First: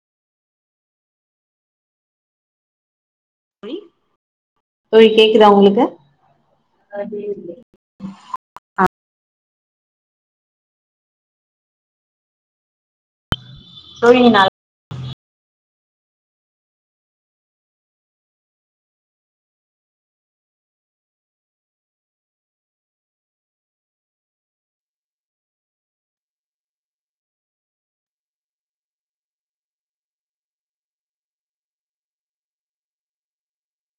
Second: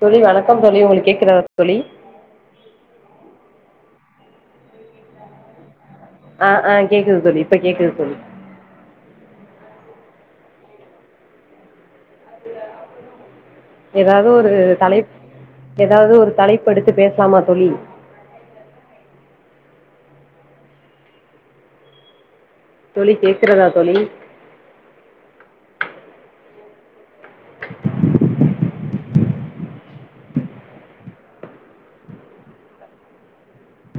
தோலி வணக்கம் தோலி உங்களுக்கு கேக்குத்தா தோலி தோலி கேக்குதா உங்களுக்கு ஆஹ் ஆஹ் கேக்குது தோலி இப்ப கேக்குது தோலி தோழி ஏதாவது நா ஒரு தலை ஏதாவது ஒரு தலைப்பு எடுத்து பேசலாமா தோலி தோலி கேக்குறதா தோலி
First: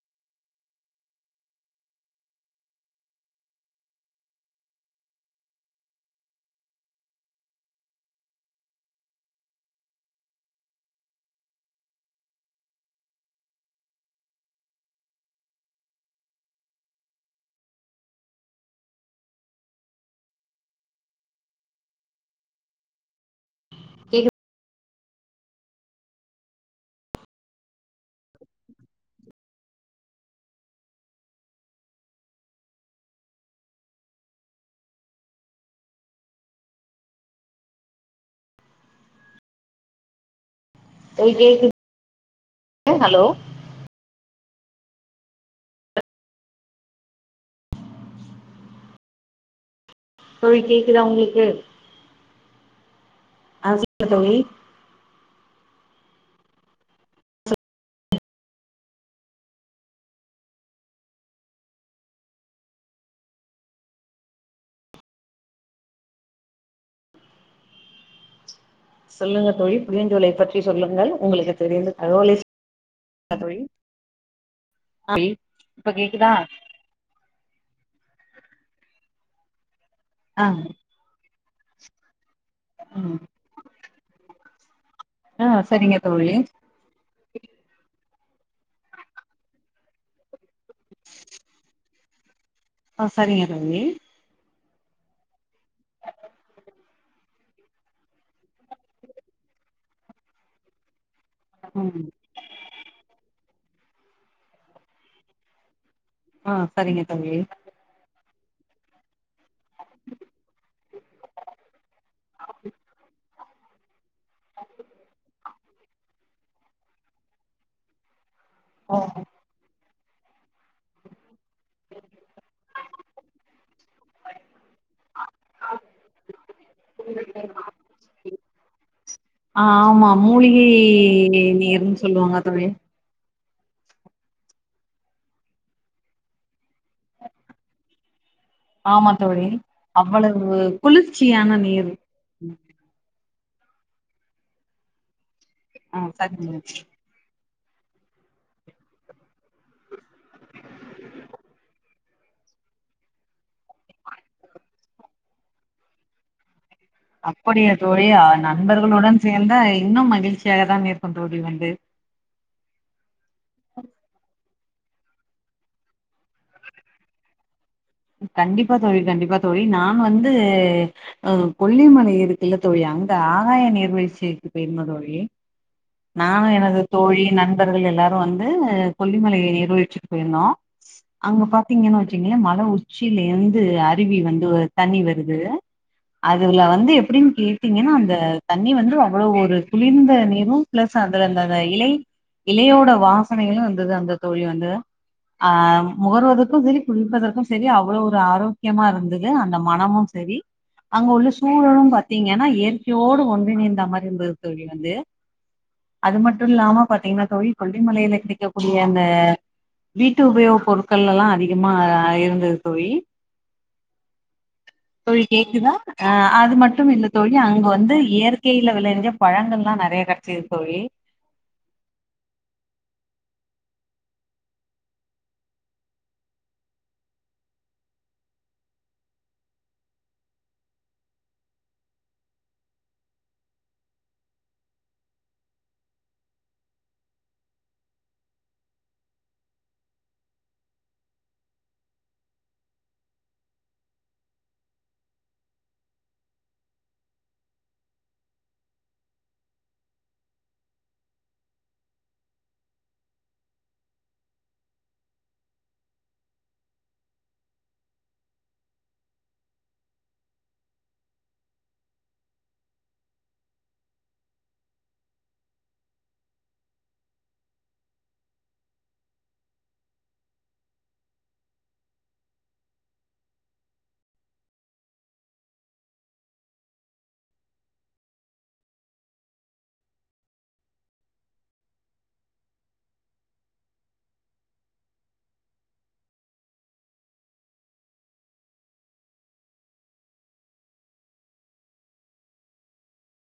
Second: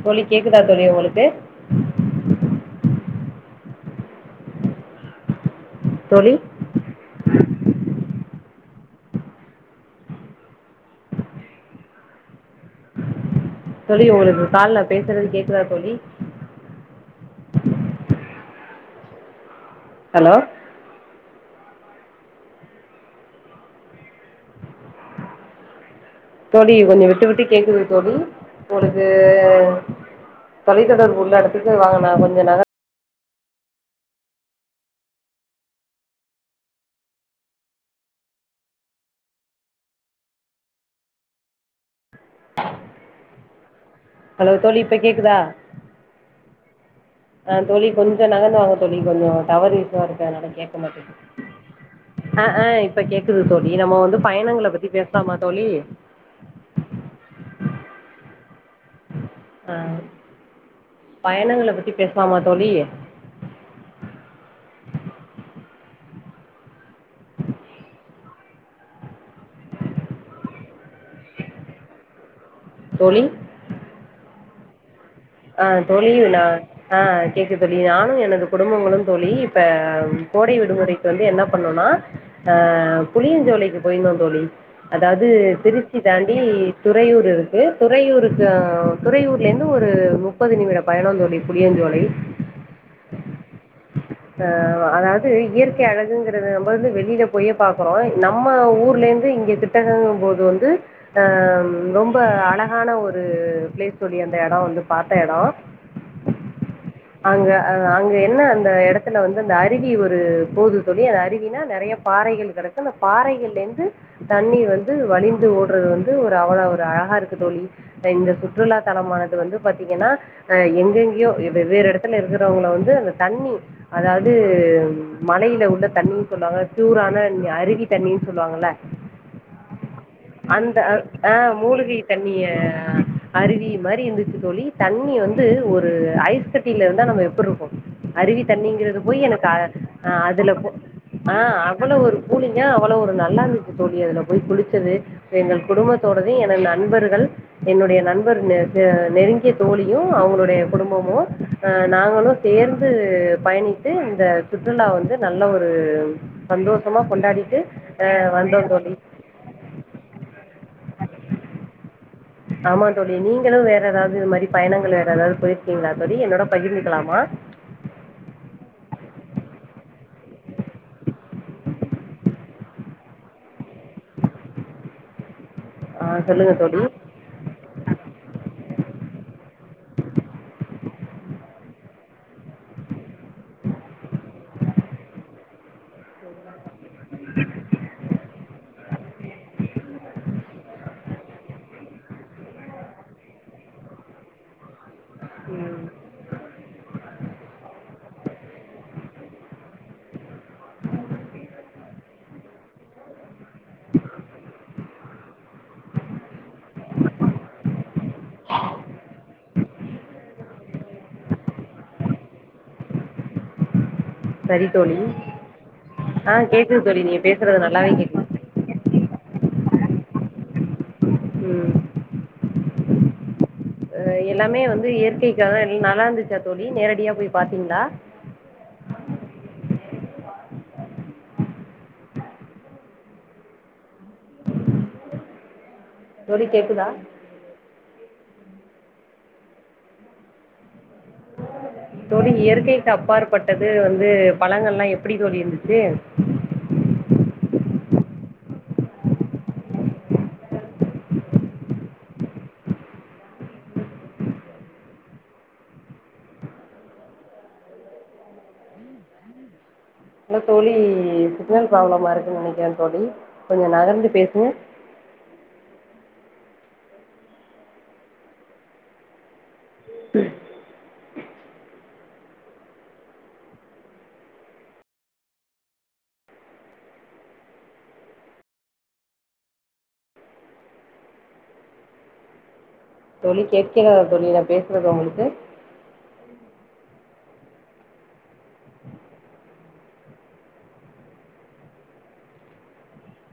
தோலி கேக்குதா தோலி உங்களுக்கு தோலி தோலி உங்களுக்கு கால்ல பேசுறது கேக்குதா தோலி ஹலோ கேகுது தோலி கொஞ்சோம் விட்டு விட்டு கேக்குது தோலி உங்களுக்கு தொலைத்தொடர்பு உள்ள இடத்துக்கு வாங்க நா கொஞ்சோம் நக தோலி கேக்கு [unintelligible] ஹலோ ஹலோ தோலி இப்ப கேக்குதா ஆஹ் தோலி கொஞ்சோம் நகந்து வாங்க தோலி கொஞ்சோம் டவர் [unintelligible] தோழி கேட்க கேக்குதா மாட்டேங்குது உங்களுக்கு ஆஹ் ஹ இப்ப கேக்குது ஆ தோலி நம்ம சொல்லுங்க வந்து தோழி பயணங்கள பத்தி பே [unintelligible] தோலி ஆஹ் பயணங்கள பத்தி பேசலாமா தோழி சொல்லுங்க தோழி புளியஞ்சோலைய பற்றி சொல்லுங்கள் உங்களுக்கு தெரிந்த தகவலை ஹ தோழி தோழி அஹ் இப்ப தோழி கேக்குதா நா ஆஹ் கேக்கு தோழி நானு எனது குடும்பங்களு தோழி இப்ப ஆ கோடை விடுமுறைக்கு வந்து என்ன பண்ணணுனா ஆஹ் ம் புளிய ஜோலைக்கு போயிருந்தோம் தோழி அதாவது ஆ சரிங்க திருச்சி தோழி தாண்டி துறையூர் இருக்கு துறையூரு துறையூர்ல இருந்து ஒரு முப்பது நிமிட பயனதோழி புளியஞ்சோலை ஆஹ சரிங்க தோழி ஆஹ் அதாவது இயற்கை அழகுங்கறத நம்ம வந்து வெளியில போயே பாக்குறோம் நம்ம ஊர்ல இருந்து இங்க கிட்டகங்கும் போது வந்து ம் ரொம்ப அழகான ஒரு பிளேஸ் தோழி அந்த இடம் வந்து பாத்த இடம் ஆ சரிங்க தோழி அங்க அங்க இல்ல அந்த இடத்துல வந்து அந்த அருவி ஒரு போவுது தொழி அந்த அருவினா நிறைய பாறைகள் கிடக்கு அந்த பாறைகள்லேருந்து தண்ணிர் வந்து வலிந்து ஓடுறது வந்து ஒரு அவள ஒரு அழகா இருக்கு தோழி இந்த சுற்று சுற்றுலா ஆ தலமானது வந்து பாத்து பாத்தீங்கன்னா எங்கெங்கேயோ வெவ்வேறு இடத்துல இருக்கிறவங்க வந்து அந்த தண்ணி அதாவது மலையில உள்ள தண்ணீனு சொல்லுவாங்க பியூரான அருவி தண்ணின்னு சொல்லுவாங்கல்ல ஆமா மூலிகை அந்த ஆஹ் மூலிகை நீர்ன்னு சொல்லுவாங்க தண்ணிய தோழி அருவி மாரி இருந்துச்சு தோழி தண்ணி வந்து ஒரு ஐஸ் கட்டில இருந்தா நம்ம எப்படி இருக்கு அருவி தண்ணிங்கறது ஆமா போய் எனக்கு தோழி அதுல அவ்வளவு போய் ஆஹ் குளிர்ச்சியான நீர் அவ்வளோ ஒரு ம் கூலிங்கா அவ்வளோ ஒரு நல்லா இருந்துச்சு தோழி அதுல போய் குளிச்சது எங்கள் ஆ குடும்பத்தோடவே எனது சரிங்க நண்பர்கள் என்னுடைய நண்பர் நெருங்கிய நெருங்கிய தோழியும் அவங்களுடைய குடும்பமும் நாங்களும் சேர்ந்து பயணித்து இந்த சுற்றுலா வந்து நல்ல ஒரு சந்தோஷம் அப்படிய தோழி நண்பர்களுடன் சேர்ந்த இன்னும் மகிழ்ச்சியாக தான் இருக்கும் தோழி வந்து ஆமா தோழி நீங்களும் வேற ஏதாவது இது மாதிரி பயணங்கள் வேற ஏதாவது போயிருக்கீங்களா தோழி என்னோட பகிர்ந்துக்கலாமா கண்டிப்பா தோழி கண்டிப்பா தோழி நான் வந்து ஆஹ் [unintelligible] கொல்லிமலை இருக்குல்ல தோழி அங்க ஆகாய நீர்வீழ்ச்சிக்கு பெயிருந்தோம் தோழி ஆ நானும் சொல்லுங்கள் எனது தோழி நண்பர்கள் எல்லாரும் வந்து கொல்லிமலையை நீர்வீழ்ச்சிக்கு போயிருந்தோம் அங்க பாத்தீங்கன்னு வச்சீங்களே மழை உச் உச்சியில இருந்து அருவி வந்து தண்ணி வருது அதுல வந்து அப்படின்னு கேட்டீங்கன்னா அந்த தண்ணி வந்து அவ்வளோ ஒரு குளிர்ந்த நீரும் பிளஸ் அதுல அந்த அந்த இலை இலையோட வாசனைகளும் வந்தது அந்த தோழி வந்து ம் ஆஹ் முகர்வதற்கு சேரி குலி ப்பதற்கும் சேரி அவ்வளவு ஒரு ஆரோக்கியமா இருந்தது அந்த மனமும் சேரி அங்க உள்ள சூழலும் பாத்தீங்கன்னா இயற்கையோடு ஒன்றிணந்த மாரி இருந்தது தோழி வந்து அது மட்டும் இல்லாம பாத்தீங்கன்னா தோழி கொல்லிமலில கிடைக்கக்கூடிய அந்த வீட்டு உபயோக பொருட்கள் எல்லாம் அதிகமா இரு து தோழி தோழி கேக்குதா அஹ் ஆ அது கேட்குது மட்டும் இந்த நீங்கள் தோழி பேசுகிறது அங்க நல்லாவே வந்து கேட்குது இயற்கையில விளைச பழங்கள் எல்லாம் நிறைய கடைச்சிது தோழி உம் அஹ் எல்லாமே வந்து இயற்கைக்கா நல்லா இருந்துச்சா தோழி நேரடியா போய் பார்த்தீங்களா தோழி கேக்குதா தோழி இயற்கைக்கு அப்பாற்பட்டது வந்து பழங்கள்லாம் எப்படி தோழி இருந்துச்சு இல்ல தோழி சிக்னல் ப்ராப்ளமா இருக்குன்னு நினைக்கிறேன் தோழி கொஞ்ச நகர்ந்து பேசுங்க சரி [inaudible] தோழி கேட்கிறத தோழி நான் பேசுறது உங்களுக்கு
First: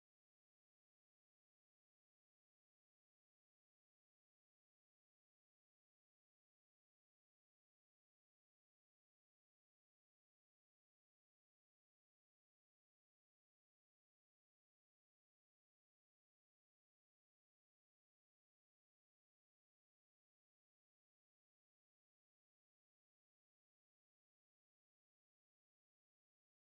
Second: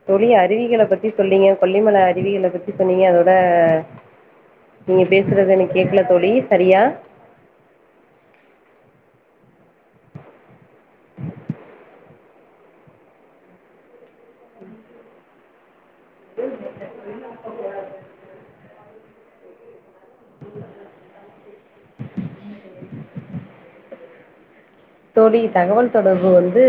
தோழி அருவிகளை பத்தி சொன்னீங்க கொல்லிமலை அருவிகளை பத்தி சொன்னீங்க அதோட நீங்க பேசுறது எனக்கு கேக்கல தோழி சரியா [inaudible] [inaudible] தோழி தகவல் தொடர்பு வந்து